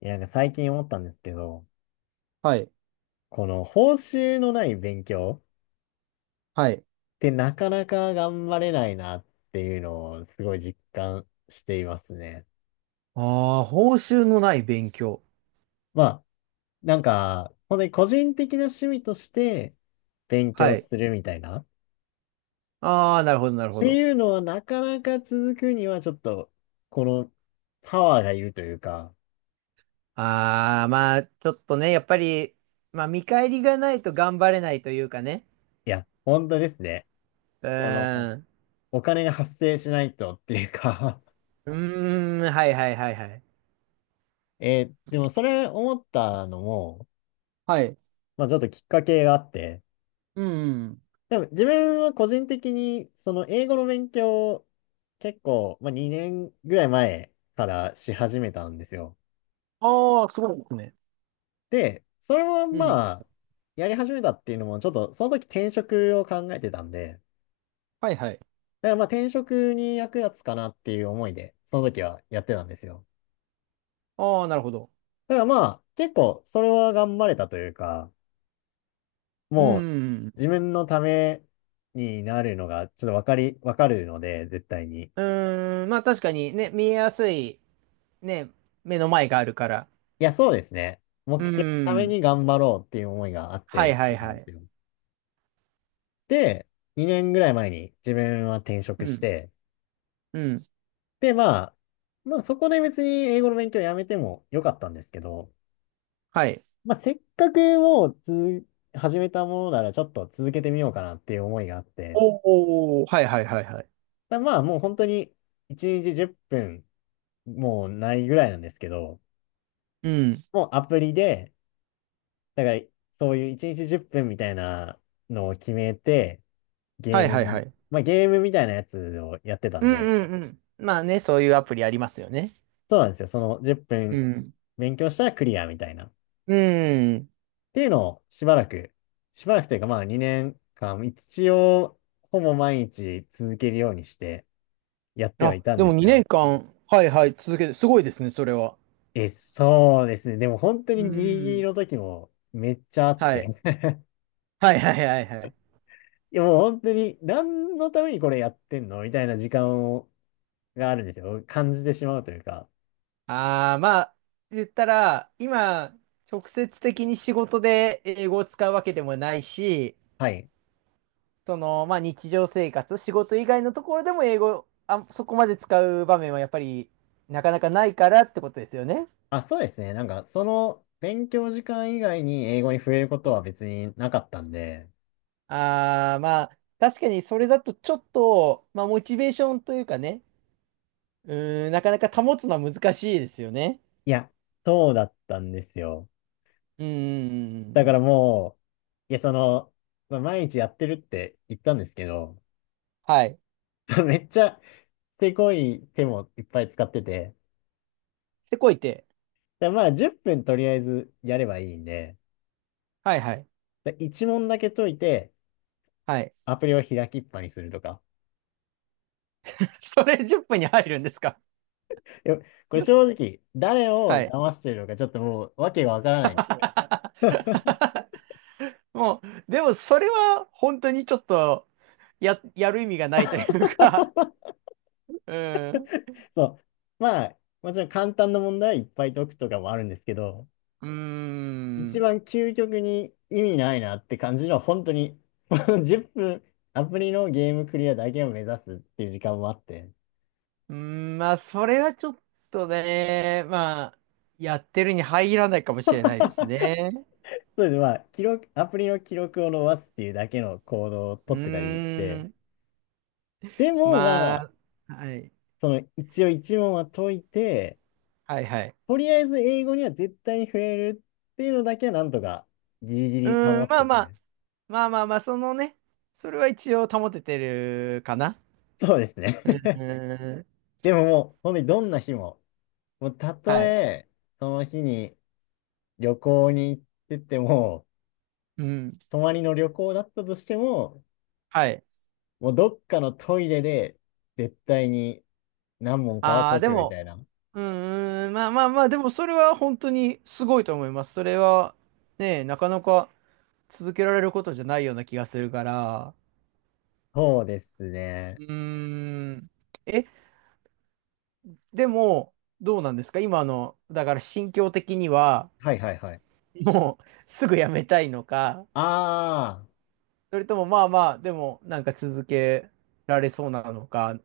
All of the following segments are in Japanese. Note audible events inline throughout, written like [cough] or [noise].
いや、なんか最近思ったんですけど、はい。この報酬のない勉強はい。ってなかなか頑張れないなっていうのをすごい実感していますね。ああ、報酬のない勉強。まあ、なんか、本当に個人的な趣味として勉は強い。するみたいなっああ、なるほど、なるほてど。いうのはなかなか続くにはちょっと、このパワーがいるというか、ああ、まあ、ちょっとね、やっぱり、まあ、見返りがないと頑張れないというかね。いや、本当ですね。うこの、ーん。お金が発生しないとっていうか。 うーん、はいはいはいはい。[laughs] えでもそれ思ったのも、はい。まあちょっときっかけがあって、うん。でも自分は個人的にその英語の勉強を結構、まあ、2年ぐらい前からし始めたんですよ。ああ、すごいですね。で、それもうん。まあやり始めたっていうのもちょっとその時転職を考えてたんで、はいはい。だからまあ転職に役立つかなっていう思いでその時はやってたんですよ。ああ、なるほど。だからまあ結構それは頑張れたというか、うもうん。自分のためになるのがちょっとわかるので絶対に。うーん、まあ確かにね、見えやすい、ね、目の前があるから。いや、そうですね。う目ー標のためん、に頑張ろうっていう思いがあっはていやっはていたんはですい。よ。で、2年ぐらい前に自分は転う職しん、て、うん、で、まあ、まあそこで別に英語の勉強やめてもよかったんですけど、はい。まあせっかくもう始めたものならちょっと続けてみようかなっていう思いがあって、おお、はいはいはいはい。まあもう本当に1日10分もうないぐらいなんですけど、うん。もうアプリで、だからそういう1日10分みたいなのを決めて、ゲはーいムはいはの、い。まあ、ゲームみたいなやつをやってたうんんで、うんうん。まあね、そういうアプリありますよね。そうなんですよ。その10う分ん。勉強したらクリアみたいな。っうん。ていうのをしばらく、しばらくというかまあ2年間、一応ほぼ毎日続けるようにしてやってはあ、いたんででもす2よ。年間、はいはい、続けて、すごいですね、それは。え、そうですね。でも本当うにギリギリん。の時もめっちゃあっはい。て。はいはいはいはい。[laughs] いやもう本当に何のためにこれやってんのみたいな時間をがあるんですよ。感じてしまうというか。ああ、まあ、言ったら、今、直接的に仕事で英語を使うわけでもないし、はい。その、まあ日常生活、仕事以外のところでも英語、あ、そこまで使う場面はやっぱり、なかなかないからってことですよね。あ、そうですね。なんか、その勉強時間以外に英語に触れることは別になかったんで、ああ、まあ、確かにそれだとちょっと、まあ、モチベーションというかね、うーん、なかなか保つのは難しいですよね。いや、そうだったんですよ。うーだからん、もう、いや、その、まあ、毎日やってるって言ったんですけど、はい。[laughs] めっちゃ手こい手もいっぱい使ってて、で、こいて。でまあ、10分とりあえずやればいいんで、はいはい。で1問だけ解いて、はい。アプリを開きっぱにするとか。[laughs] それ10分に入るんですか？いやこれ正直、誰をはい。騙してるのかちょっともうわけがわからない。[laughs] [laughs] もう、でもそれは本当にちょっと、やる意味がないというか、うん。うそう。まあ、もちろん簡単な問題はいっぱい解くとかもあるんですけど、ー一ん。番究極に意味ないなって感じのは本当に、[laughs] この10分、アプリのゲームクリアだけを目指すっていう時間もあって、うーん、まあ、それはちょっとね、まあ、やってるに入らないかもしれないですね。そうです。まあ、記録、アプリの記録を伸ばすっていうだけの行動をう取ってたりしーて、ん、でもままあ、あ、はい。その一応一問は解いて、はいはい。とりあえず英語には絶対に触れるっていうのだけはなんとかギリギうリ保ーん、っまあてまあ、て、まあまあまあ、そのね、それは一応保ててるかな。そうですね。う [laughs] ーん、でももう、本当にどんな日も、もうたとはい。え、その日に旅行に行ってても、うん、泊まりの旅行だったとしても、はい。もうどっかのトイレで絶対に何問かはああ、解でくみも、たいな。うーん、まあまあまあ、でもそれは本当にすごいと思います。それは、ね、なかなか続けられることじゃないような気がするから。そうですうね。ーん。え、でも、どうなんですか今の、だから心境的には、はいはいはい。もうすぐやめたいのか、あそれともまあまあ、でもなんか続けられそうなのか。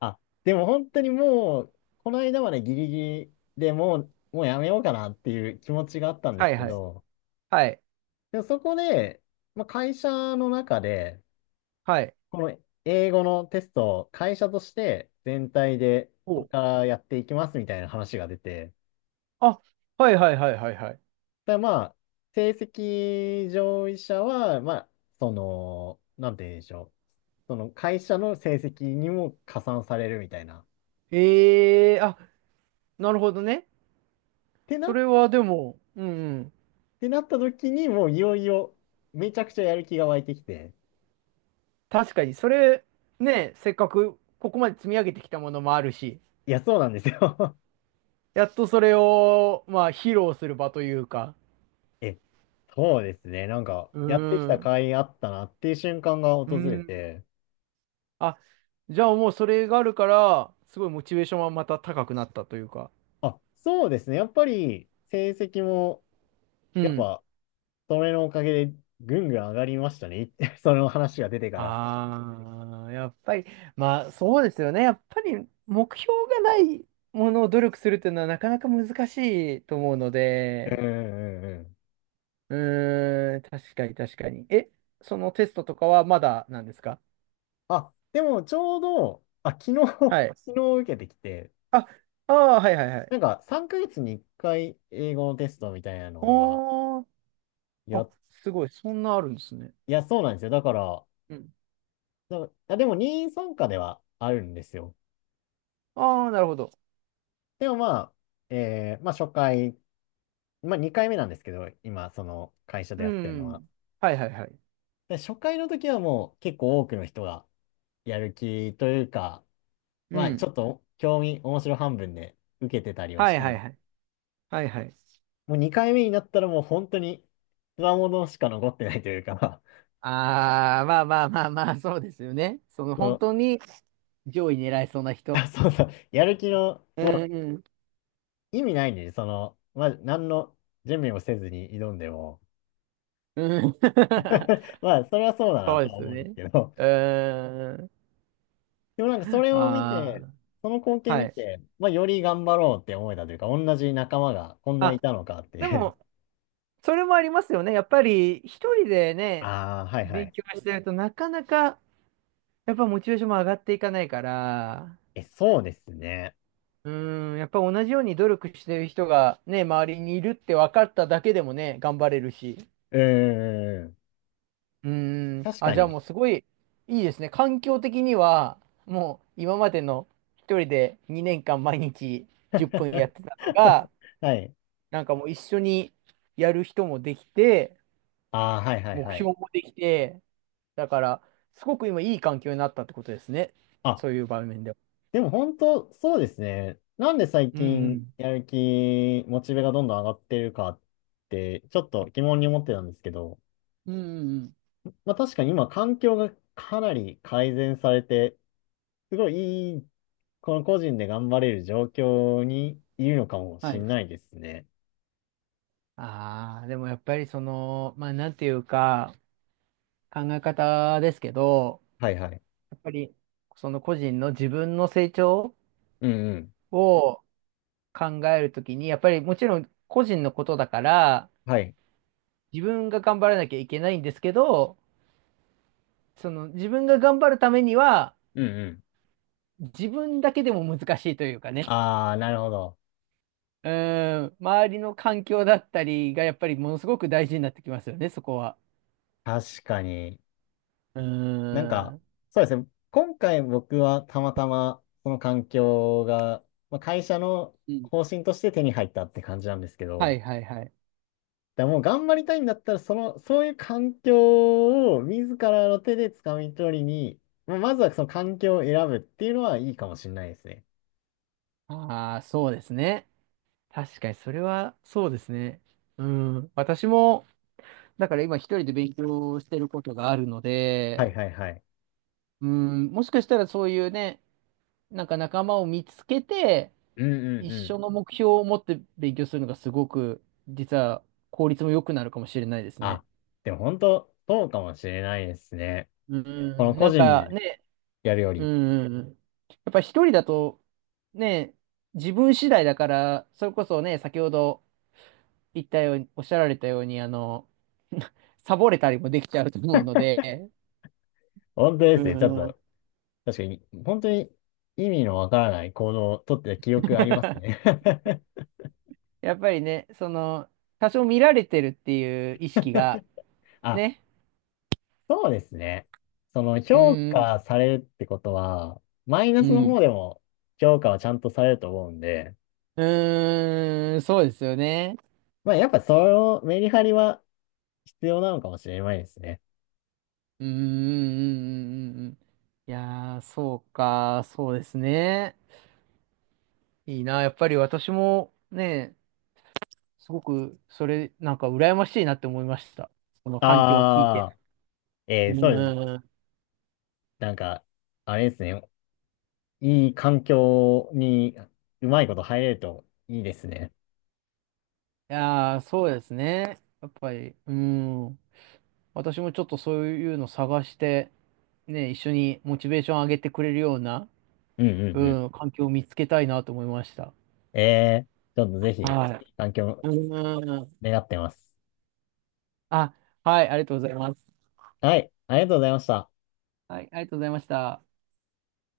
あ、あ、でも本当にもう、この間までギリギリでもう、もうやめようかなっていう気持ちがあったんではすいけはい。ど、はい。でもそこで、まあ、会社の中で、はい。この英語のテストを会社として全体でこれお。からやっていきますみたいな話が出て、あ、はいはいはいはいはい。ただまあ、成績上位者は、まあ、その、なんて言うんでしょう。その会社の成績にも加算されるみたいな。ええー、あ、なるほどね。そっれはでも、うんうん。てなった時にもういよいよめちゃくちゃやる気が湧いてきて。確かに、それ、ね、せっかくここまで積み上げてきたものもあるし、いや、そうなんですよ。 やっとそれを、まあ、披露する場というか、[laughs] え、そうですね。なんか、うやってきた甲ん。斐あったなっていう瞬間がう訪れん。て、あ、じゃあもうそれがあるから、すごいモチベーションはまた高くなったというか。あ、そうですね。やっぱり成績も、うやっん。ぱ、それのおかげでぐんぐん上がりましたね。[laughs] その話が出てから。ああ、やっぱり、まあそうですよね。やっぱり目標がないものを努力するっていうのはなかなか難しいと思うのうんで、うんうんうん。うーん、確かに確かに。え、そのテストとかはまだなんですか？あ、でもちょうど、あ、昨日 はい。[laughs] 昨日受けてきて、あ、ああ、はいはいはい。なんか3ヶ月に1回英語のテストみたいなのが、おー、や、あ、すごい、そんなあるんですね。いや、そうなんですよ。だから、うん。でも任意参加ではあるんですよ。ああ、なるほど。でもまあ、まあ初回、まあ2回目なんですけど、今、その会社でうやってるのは。ん。はいはいはい。で初回の時はもう結構多くの人がやる気というか、うまあん。ちょっと興味、面白半分で受けてたりははしいたんはでいはい。す。はいはい。もう2回目になったらもう本当に強者しか残ってないというか、ああ、まあまあまあまあ、そうですよね。その [laughs] そ本の、当に上位狙いそうな人。あ、そうそう、やる気の、うもうんうん。意味ないんで、その、まあ何の準備もせずに挑んでも、うん。[laughs] [laughs] まあそれはそうだなそとうではすよ思うんですね。けど、うーん。でもなんかそれを見て、あその光あ、景は見い。て、まあより頑張ろうって思えたというか、同じ仲間がこんないあ、たのかってでいう。も、それもありますよね。やっぱり一人でね、ああ、はいは勉い。強してるとなかなか、やっぱモチベーションも上がっていかないから、え、そうですね。うーん、やっぱ同じように努力してる人がね、周りにいるって分かっただけでもね、頑張れるし。うーん。うーん。確あ、かじゃあに。もうすごいいいですね。環境的には、もう今までの一人で2年間毎日10分やって [laughs] たのが、はい。なんかもう一緒にやる人もできて、ああ、はいはい目はい。標もできて、だから、すごく今いい環境になったってことですね。あ、そういう場面では。でも本当、そうですね。なんで最うんう近ん。やる気、モチベがどんどん上がってるかって、ちょっと疑問に思ってたんですけど、うんうんうん。まあ確かに今環境がかなり改善されて、すごいいい、この個人で頑張れる状況にいるのかもはしい。んないですね。ああ、でもやっぱりその、まあなんていうか、考え方ですけど、はいはい。やっぱりその個人の自分の成長うんうん。を考えるときに、やっぱりもちろん個人のことだから、はい。自分が頑張らなきゃいけないんですけど、その自分が頑張るためには、うん。自分だけでも難しいというかね、ああ、なるほど。うーん、周りの環境だったりがやっぱりものすごく大事になってきますよね、そこは。確かに。うーなんか、ん。そうですね。今回僕はたまたまその環境が、まあ、会社のうん方針として手に入ったって感じなんですけはど、いはいはい。だからもう頑張りたいんだったら、その、そういう環境を自らの手で掴み取りに、まあまずはその環境を選ぶっていうのはいいかもしれないですね。ああ、そうですね。確かにそれはそうですね。うん。私も、だから今一人で勉強してることがあるのはいで、はいはい。うん、もしかしたらそういうね、なんか仲間を見つけて、うんう一んう緒ん。の目標を持って勉強するのがすごく、実は効率も良くなるかもしれないですね。あ、でも本当、そうかもしれないですね。うんこのうん、個なん人かでね、やるようんり。うんうん、やっぱ一人だと、ね、自分次第だから、それこそね、先ほど言ったように、おっしゃられたように、[laughs] サボれたりもできちゃうと思うので、本当でうすね。ちょっん と確かに、本当に意味のわからない行動をとってた記憶ありますね。 [laughs] やっぱりね、その、多少見られてるっていう意識が、[laughs] あ、ね、そうですね。そのう評ん価されるってことは、マイナうん、スのう方ん。でも評価はちゃんとされると思うんで、うーん、そうですよね。まあやっぱそのメリハリは必要なのかもしれないですね。うーん、うんうんうんうんいやー、そうか、そうですね。いいな、やっぱり私もね、すごく、それ、なんか羨ましいなって思いました。この環境を聞いて。ああ、うそうです。ーん。なんか、あれですね。いい環境にうまいこと入れるといいですね。いやー、そうですね。やっぱり、うーん。私もちょっとそういうの探して、ね、一緒にモチベーション上げてくれるような、うんううんうん、環境を見つけたいなと思いました。ん。ちょっとぜひ、いはい環境い。うーん。願ってます。あ、はい、ありがとうございます。はい、ありがとうございました。はい、ありがとうございました。